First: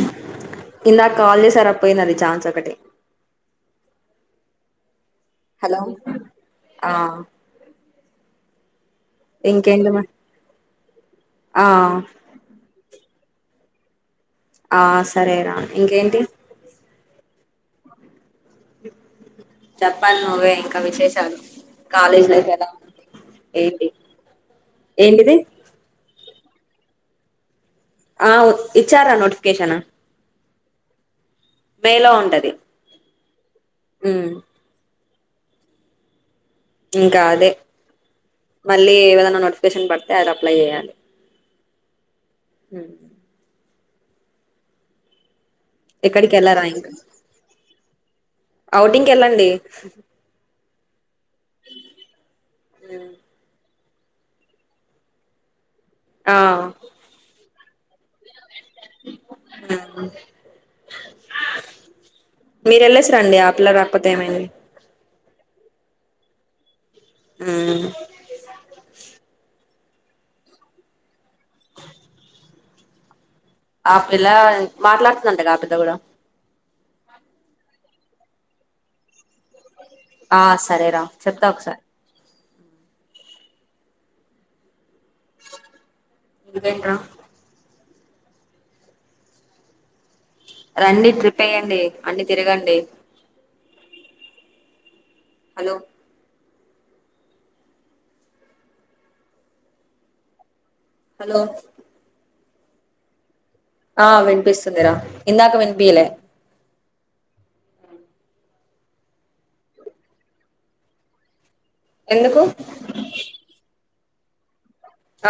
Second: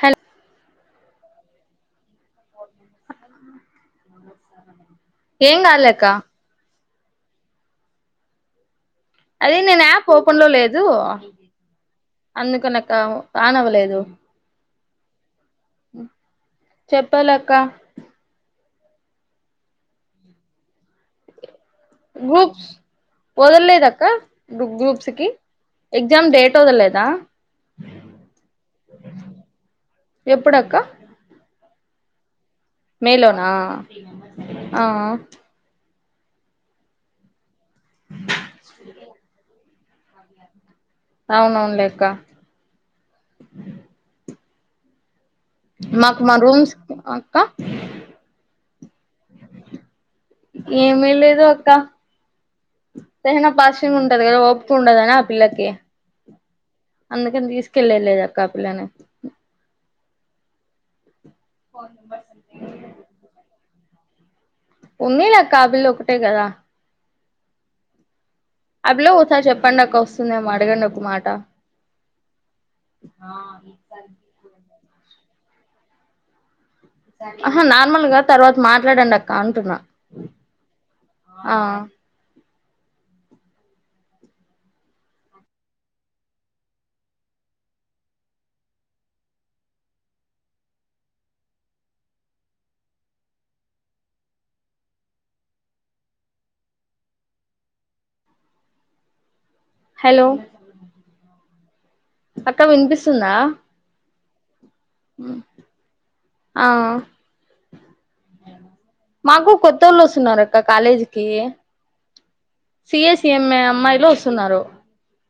Hello ఇందాక call చేసార పోయింది అది ఛాన్స్ ఒకటి [unintelligible] ఏం హలో కాలేక్క ఆ అదే నేను ఇంకేంటి మ ఆప్ ఓపన్ లో లేదు దు ఆ అందుకు నా కా ఆన్ అవ్వలేదు ఆ సరేరా ఇంకేంటి చెప్పాలక్క చెప్పాలి నువ్వే ఇంకా విశేషాలు కాలేజ్ లైఫ్ ఎలా గ్రూప్స్ ఉంది వదలలేద ఏంటి అక్క గ్రూప్స్ కి ఏంటిది ఎగ్జామ్ డేట్ వదలలేదా ఆ ఇచ్చారా నోటిఫికషన్ ఎప్పుడక్క మేలో ఉంటది మేలోనా ఉమ్ ఆ ఇంకా అదే మళ్ళీ [unintelligible] దన్నా నోటిఫి నోకషన్ పడితే ఆది అప్లై చేయాలి అవునవునులేక్క హ్మ్ మాకు ఎక్కడికి మా వెళ్ళారా రూమ్స్ అక్క అవుటింగ్కి వెళ్ళండి ఏమీ లే ద్ అక్క తెహానా పాష్ ఉంటది కదా ఒపిక ఉండదనీ ఆ పిల్లకి ఆ కళ్లే లేద్ కాపులనే మీరు ఎళ్ళసి రండి ఆ పిల్ల ర పోతే ఏమైంది ఉనిలే అక్క ఆ పిల్ల ఒకటే కదా ఉమ్ ఆ పిల్ల ఒకసారి చెప్పండి అక్క వస్తుందేమో అడగండి ఒక మాట ఆ పిల్ల మాట్లాడుతుందంట గా ఆ పిల్ల కూడా ఆహా నార్మల్గా తర్వాత మాట్లాడండి అక్క అంటున్నా ఆ సరే రా చెప్తా ఆ ఒకసారి ఇంకేంటి రా రండి ట్రిప్ ఎయాండి అన్ని తిరగండి హలో హలో హలో అక్క వినిపిస్తుందా ఆ వినిపిస్ స్తుంది రా ఇందాక వినిపియాలే ఆ మాకు కొత్త ఒళ్ళు వస్తున్నారు అక్క కాలేజీకిి ఎందుకు సిఎస్ఎంఏ అమ్మాయిలో తున్నారు? ఆ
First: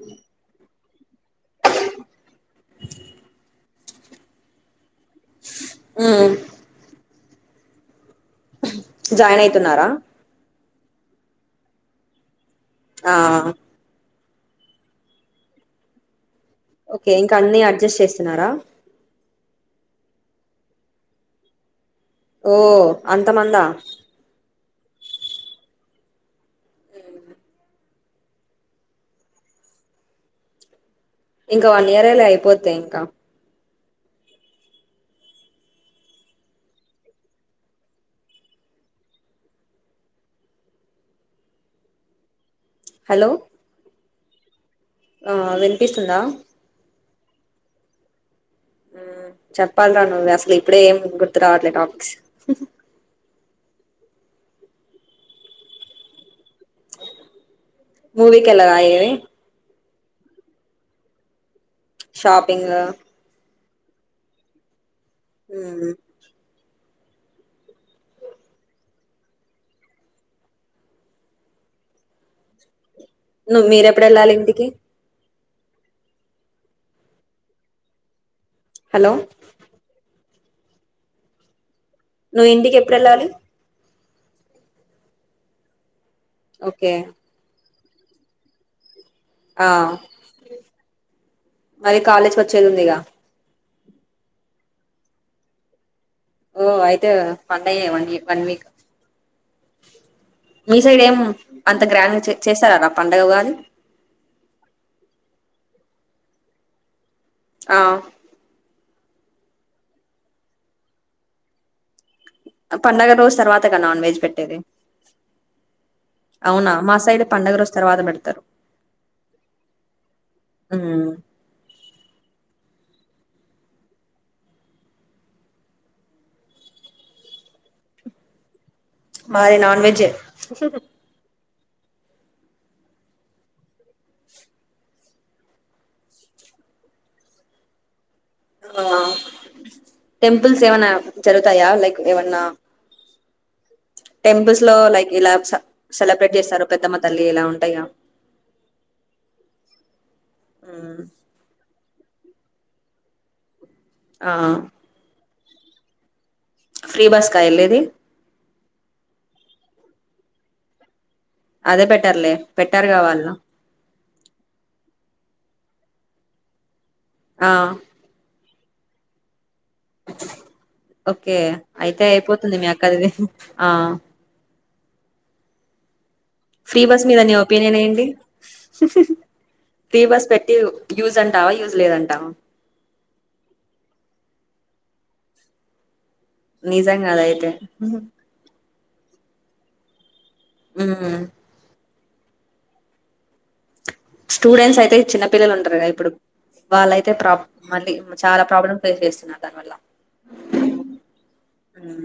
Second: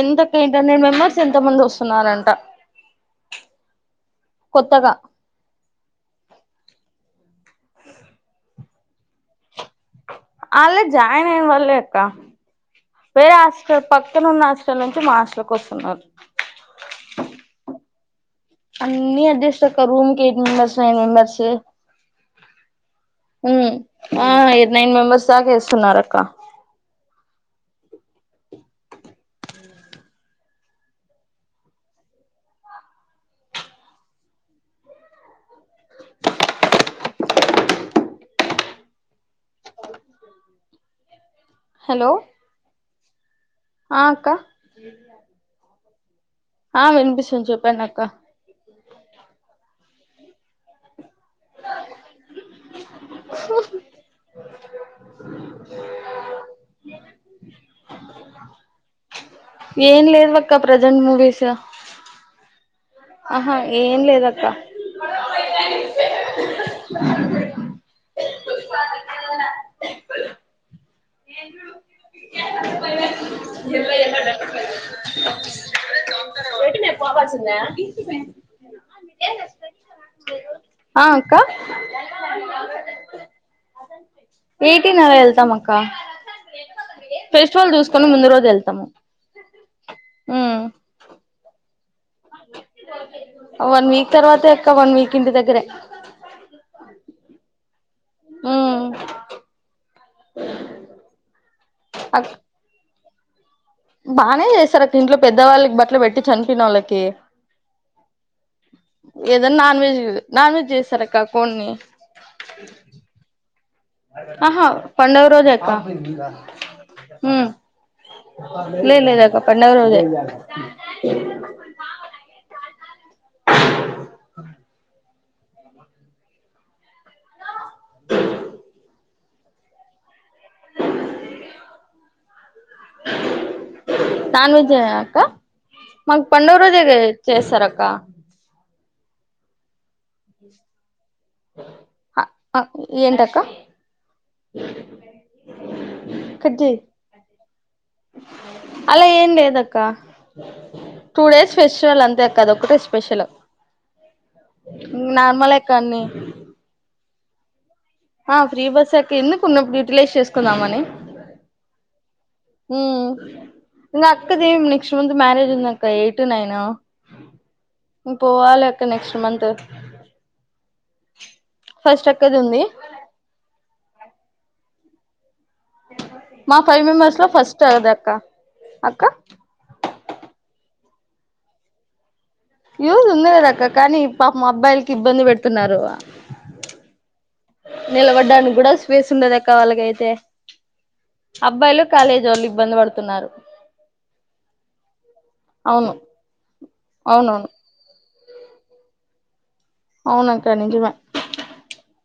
ఎంతకే టెన్ మెమ్మర్స్ ఎంతొమంది వస్తున్నారంట. కొత్తగ ఆ [inaudible] జాయినయి తున్నారా? ఆళ్లె జాయిన్ అయిన వాళ్ళే అక్క. ఆ వేరే ఆస్టల్ పక్ పక్కనున్న హస్టల్ నుంచి మా హాస్టల్ కొస్తున్నారు. ఓకే ఇంకా అన్ని అడ్జస్ట్ చేస్తున్నారా అన్ని అడ్జె స్ట్ అక్క. రూమ్ కి ఎట్ మెంబర్స్, నైన్ మెంబర్స్. ఓ అంత మందా? ఉమ్ ఆ నైన్ మెంబర్స్ దాక ఏస్తున్నార్ అక్క. ఇంక వన్ ఇయరె లె, అయిపోతయ్ ఇంక. హలో హలో ఆ అక్క? ఆ విన్ పీస్తుందా? ఆ వినిపిస్తుంది. చెప్పండక్క. మ్ చెప్పాల్రా నువ్వే అసల్ ఇప్పుడే ఏం గుర్తుకురావట్లే టాపిక్స్. మూవీకెల్లవా ఏ? ఏం లెవ్వ్ అక్క ప్రజెంట్ మూవీస్. పాపింగ్ ఆహా ఏం లేదక్క. మ్ అ నువ్వు ఎలా మీరెప్పుడు ఎడ వెళ్ళాలి ఇంటికి ఏటినే పావా చిన్నకు హలో ఆ అక్క నువ్వు ఇంటికి ఎప్పుడెళ్ళాలి? ఎయిటీన్ అలా ఎళ్తాం అక్క. ఓకే ఫెస్టివల్ చూస్ తోను ముందు రోజెళ్తాము. ఆ మరి కాలేజ్కి వచ్చేది ఉంది వన్ వీక్ తర్వాత వెళ్తా వన్ వీక్ ఇంటి దగ్గరే ఓ అయితే పండగే అయితేవన్ వన్ వీక్ ఉమ్ మీ సైడ్ ఏం అంత గ్రాండ్ చేశారలా పంండగ ఉగాది బాగానే చేస్తారు అక్క ఇంట్లో పెద్దవాళ్ళకి బట్టల పెట్టి చనిపోన వాళ్ళకి ఆ ఏదన్నా నాన్ వెజ్ నాన్ వెజ్ చేస్తారక్క కొన్ని పంండగ రోజు తర్వాత ఆహా పండవ రోజ ఎ అవునా మా సైడ్ పండగ రోజు తర్వాత పెడతారు లే లేదుక పండ రోజ ఉమ్, [unintelligible] [inaudible] మారే నన్ వెెజ నాన్ వెజ్ అక్క మాకు పండుగ రోజ చేస్తార అక్క ఆ టెంపుల్స్ ఏమైనా జరుగుతాయా లైక్ ఏమన్నా అక్క టెంపుల్స్ లో లైక్ ఇలా సెలబ్రేట్ కట్ చేస్తారు చెయ్ పెద్దమ్మ తల్లి ఇలా ఉంటాయా అలా ఏం లేదక్క అదేద ఒకటే స్పెషల్ ఆ మల కాన్ని ఫ్రీ బస్కా వెళ్ళది ఆ ఫ్రీ బస్ అక ఎందుకు ఉన్నప్పుడు యూటిలైజ్ చేసుకుందాంమని అదే బెటర్లే పెట్టారు కావాలు ఇం అక్కది ఏమి నెక్స్ట్ మంత్ మ్యారేజ్ ఉంది అక్క ఎయిట్ టు నైన్ ఆ పోవాల నెక్స్ట్ మంత్ ఓకే అయితే ఫస్ట్ అక్కది అయిపోతుంది ఉంది మీ అక్కదివి ఆ అ ఫ్రీ బస్ మీద అనే ఒపీనియన్ ఏంటి అక్క ఫ్రీ బస్ పెట్టి యూజ్ అంటావా యూజ్ లేదంటావా యూజు ఉందిదక్క కానీ పా అబ్బాయిలకి ఇబ్బంది పెడుతున్నారు నిజాంగా అదయి నెలగడ్డను కూడా వేసి ఉండద కా అలాగ అైతే హమ్ కాలేజీ వాళ్ళు ఇబ్బంది పడుతున్నారు స్టూడెంట్స్ అయితే చిన్న పిల్లలు ఉంటారు కదా అవును ఇప్పుడు వాళ్ళయితే ప్రాబ్ అవునవును మళ్ళీ చాలా ప్రాబ్లమ్ ఫేస్ చెస్తున్నారు దాని వల్ల అవునాక్క నిజమే హు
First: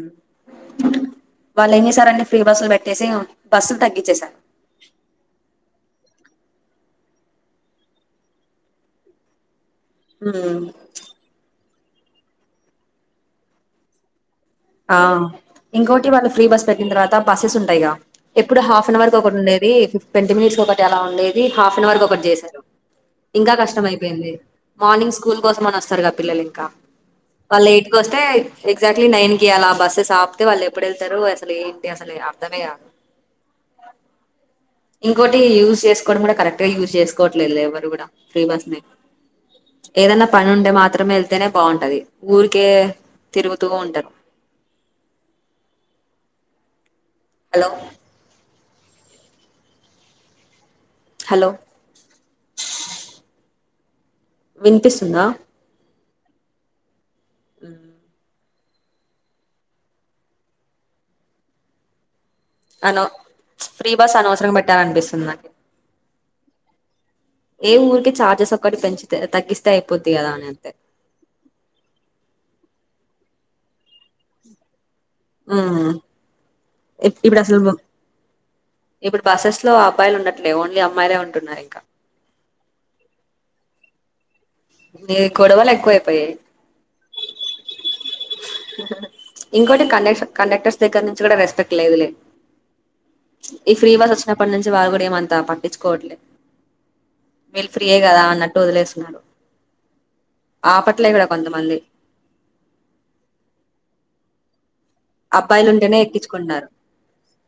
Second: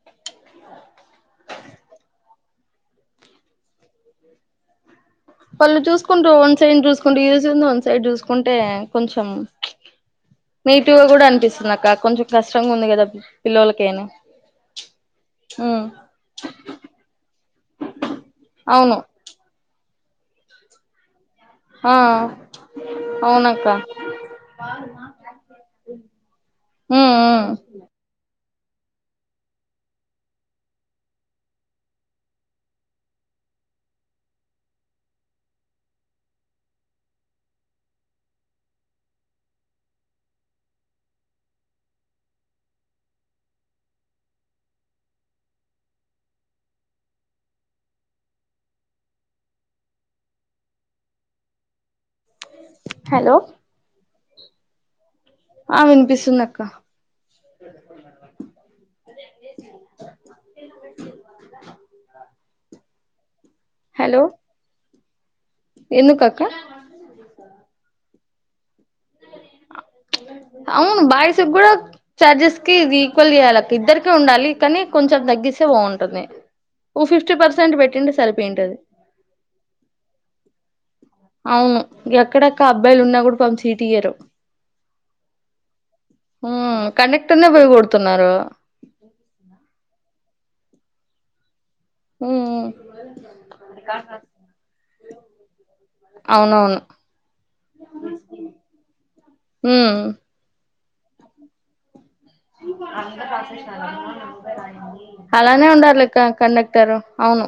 వాళ్ళు ఏం చేసారండి ఫ్రీ బస్లు పెట్టేసి బస్సులు తగ్గించ్చేసరు వాళ్ళు చూసుకుంటూ వన్ సైడ్ చూసుకుంటు యూస్ ఉంది వన్ సైడ్ చూసుకుంటే కొంచెం హ్మ్ నెగిటివ్ గా కూడా అనిపిస్తుందక్క కొంచెం కష్టంగా ఉంది కదా పిళ్ళోల్లకేని ఆ ఇంకోటి వాళ్ళు ఫ్రీ బస్ పెట్టిన తర్వాత బస్సెస్ ఉంటాయిగా ఎప్పుడు హాఫ్ అన్ అవును అవర్ కి ఒకటి ఉండేది ఫిఫ్ ట్వన్టీ మినిట్స్ కి ఒకటి అలా ఉం ది హాఫ్ అన్ ఆ అవర్ ఒకటి చేశారు ఇంకా అవునక్క కష్టం అయిపోయింది మార్నింగ్ స్కూల్ కోసం అని వస్తారు గా పిల్లలు ఇంకా ఉమ్ ఉమ్ వాళ్ళు ఎయిట్కి వస్తే ఎక్జాక్ట్లీ నైన్ కి అలా బసెస్ ఆపితే వాళ్ళు ఎప్పుడేళ్తారు అసలు ఏంటి అసలు అర్ధమే కాదు ఇంకోటి యూజ్ చేసుకోవడం కూడా కరెక్ట్గా యూజ్ చేసుకోవట్లేదు లే ఎవరు కూడా ఫ్రీ బస్ నైనా ఏదన్నా పని ఉంటే మాత్రమే వెళ్తేనే బాగుంటది ఊరికే తిరుగుతూ ఉంటారు హలో హలో హలో వినిపిస్తుందా ఆ వినిపిస్థుందక్క. అనవ్ ఫ్రీ బస్ హలో అనవసరంగా బెట్టారు అనిపీస్ న్నకి ఎందుకక్క. సోక్కటి పెంచ్ ఆ అవును బయిస్స్ కూడా చార్జెస్ కి రి క్కోల్ చేయాలక్క ఇద్దరికి ఉండాలి కానీ. కొంచెం తగ్గిస్తే బాగుంటుంది. ఓ ఇప్ ఫిఫ్టీ ఇప్పుడసలు పర్సెంట్ పెట్టింటే సరిపోయింటది ఇప్పుడు బస్సెస్ లో అబ్బాయిలు ఉండట్లే ఓన్లీ అమ్మాయిలే ఉంటున్నారు అవును ఇంకా. ఎక్కడక్క అబ్బాయిలున్న కూడా పాపం సీటియ్యారు. ఈ గొడవలు ఎక్కువైపోయాయి ఉమ్ కండక్టర్నే పోయి కొడుతున్నారు ఇంకోటి కండక్ కండక్టర్స్ దగ్గర్నుంచి కూడా రెస్పెక్ లేదులే ఉమ్ ఈ ఫ్రీ బస్ వచ్చినప్పటి నుంచి వాళ్ళు కూడా ఏమంత పట్టించుకోవట్లే అవునవును వీళ్ళు ఫ్రీయే కదా అన్నట్టు వదిలేస్తున్నారు. హుమ్ ఆపట్లే కూడా కొంతమంది. [inaudible] అలానే అబ్బాయిలు ఉంటేనే ఉండాలక్క ఎక్కించుకున్నారు కండక్టర్ అవును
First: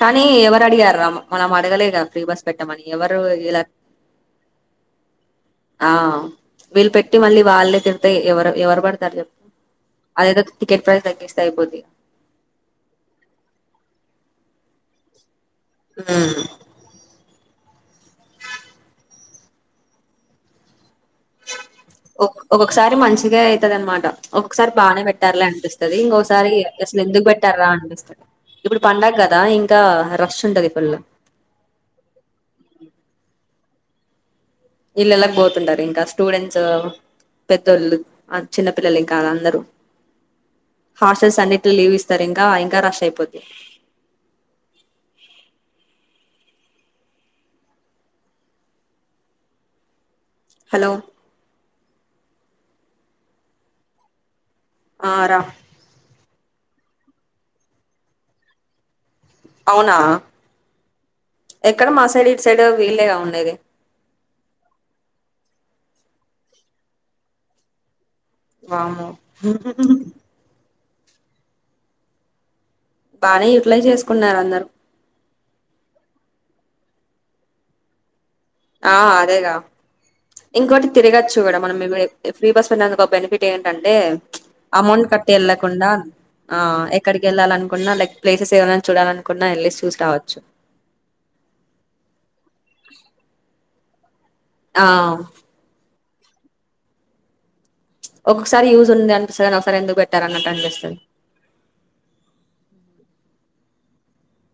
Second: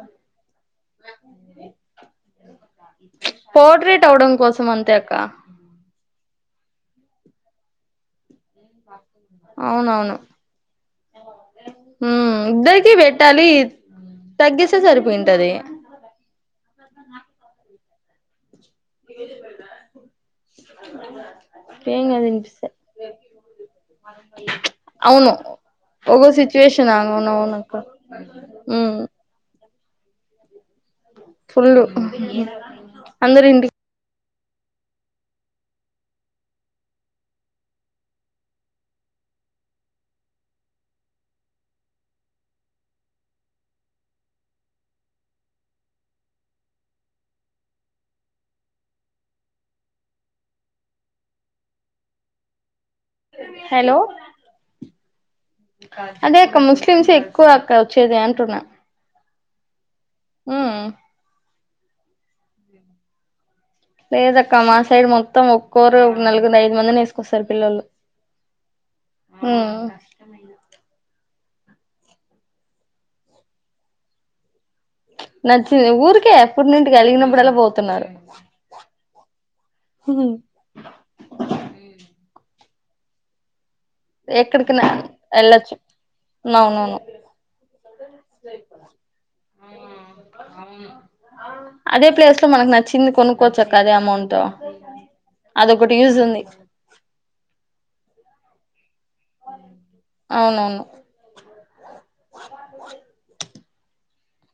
కానీ ఎవరు అడిగారా మనం అడగలేగా ఫ్రీ బస్ పెట్టమని ఎవరు ఇలా పోర్ట్రేట్ అవడం కోసం అంతే అక్క ఆ వీళ్ళు పెట్టి మళ్ళీ వాళ్ళే కియితే ఇవరు. ఎవరు పడతారు చెప్ అదేదొ. హమ్ ఇద్దరకి బెట్టాలి తగ్గిస్ స్తే సరిపోయింటది ఉమ్ [unintelligible] ఏం ఓ కాదు వినిపిస్తే ఒక్కొక్కసారి మంచిగా ఐతది అనమాట ఒక్కొక్కసారి బానే అవును బెట్టార్లే అనిపిస్తది ఒగో ఇంకొకసారి సిచ్యువేషన్ అసలు ఎందుకు పెట్టారా అవునవునక్క అనిపిస్తుంది ఇప్పుడు ఉమ్ పండగదా ఇం. ఇంకా రష్ ఉంటది ఫుల్ ఫుల్లు అందరి ఇంటికి ఇల్లలాకి పోతుంటారు ఇంకా స్టూడెంట్స్ పెద్దోళ్ళు చిన్న పిల్లలు ఇంకా అందరూ హాస్టల్ సన్నిట్లో లీవ్స్ ఇస్తారు ఇంకా ఇంకా రష్ ఐపొద్దీ హలో హలో ఆ రా అదే అక్క ముస్లిమ్స్ ఎక్కువ అక్కడ వచ్చేది అంటున్నా అవునా ఉమ్ ఎక్కడ మా సైడ్ ఇటు సైడ్ వీలేగా ఉండేది. లేదక్క మా సైడ్ మొత్తం ఒక్కోరు ఒక నలుగు ఐదు మందిని వేసుకొస్తారు పిల్లలు వామ్మో ఉమ్ బాగానే యూటిలైజ్ చేసుకున్నారు అందరు నచ్చింది ఊరికే ఎప్పుటి నుంటి కలిగినప్పుడలా పోతున్నారు ఆ అదేగా ఇంకోటి తిరగచ్చు కూడా మనం ఫ్రీ బస్ ఇందు ఒక బెనిఫిట్ ఏ అంటే ఎక్కడికైనా అమౌంట్ కట్టి వెళ్ళొచ్చు వెళ్కుండా ఆ అవునవును ఎక్కడికి వెళ్ళాలనుకున్నా లై ప్లేసెస్ ఏవ చూడాలనుకున్నా వెళి చూసి రావచ్చు ఒక చక్క అమౌంట్ ట్ ఆ అది కూడా యూస్ ఉంది ఒకసారి యూస్ ది అనిపిస్తుందిని ఒకసారి ఎందుకు పెట్టారు అన్నట్టు అవునవును అనిపిస్తుంది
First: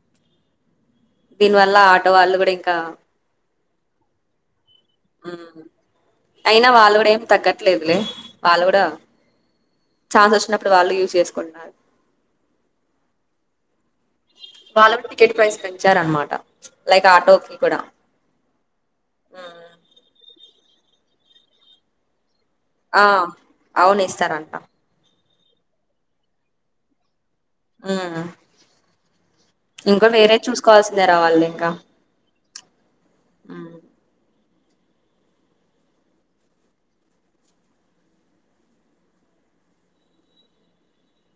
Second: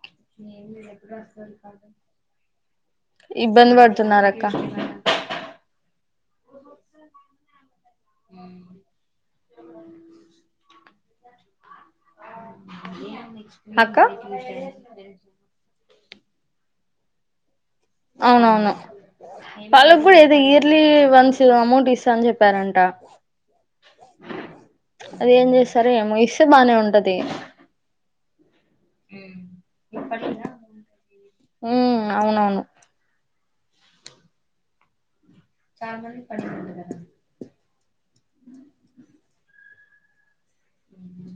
హ దీని వల్ల ఆటో వాళ్ళు కూడా ఇంకా ఇబ్బంది పడుతున్నారుక్క హ్మ్ అయినా వాళ్ళు కూడా ఏం తగ్గట్ లేదులే వాళ్లు కూడా చాన్స్ వచ్చినప్పుడు వాళ్లు యూస్ చేసుకుంటున్నారు [inaudible] వాళ్ళకి [unintelligible] ప్రైస్ కం ఇచ్చారనమాట లైక్ ఆటోకి కూడా అవునవును వాళ్ళకి కూడా ఇది [unintelligible] వన్స్ అమౌంట్ ఇస్తా అని చెప్ప ఆ అవును ఇస్తారంట గ ఏం చేస్తారో ఏమో ఇస్తే బానే ఉంటది ఆ ఇంకో వేరే చూసుకోవాల్సిందే రా వాళ్ళు ఉ అవునవును ఆ చాల మంది పడుకుంటున్నారా ఉ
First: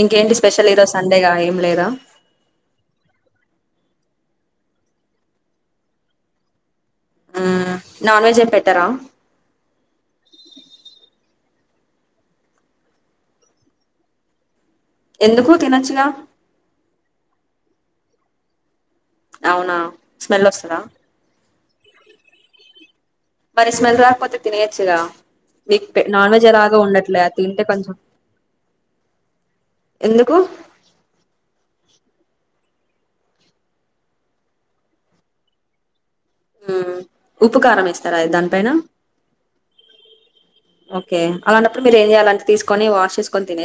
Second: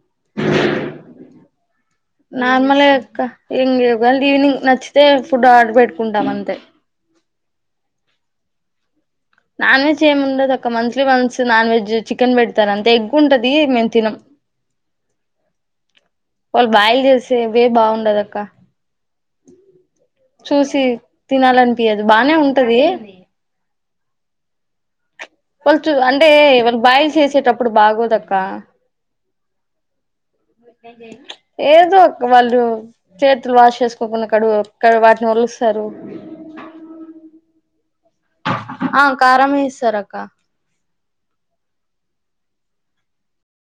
ఇంకేంటి స్పెషల్ ఇరోజు సండేగా ఏం లేదా ఎం లేదు ఈవినింగ్ నచ్చితే ఫుడ్ ఆర్డర్ పెట్టుకుంటాం అంతే ఆ నాన్ వేజ్ ఎం పెట్టరా నాన్ వెెజ్ ఏమి ఉండదు అక్క monthly months non veg chicken పెడతారు అంతే ఎగ్గు ఉంటది మేము తినం ఎందుకు తినొచ్చుగా వాళ్ళు బెయిల్ చేసేడి బాగుండదు అక్క అవునా స్మెల్ వస్తదా లేదు బానే ఉంటది మరీ స్మెల్ రాకపోతే తినవచ్చు కదా వాళ్ళు చ అంటే వాళ్ళు బాయిల్ అది తింటే చేసేటప్పుడు కొంచెం బాగోదక్క ఎందుకు ఏదో వాళ్ళు చేతులు వాష్ చేసుకోకుండా కడు వాటిని ఒలుస్తారు ఉప్పుకారం ఏస్తా రా దాని పైన ఆ కారం వేస్తారు అక్క ఒకే అలాంటప్పుడు మీరు ఎం చేయాలి అంటే తీసుకొని వాష్ చేసుకొని తినేసి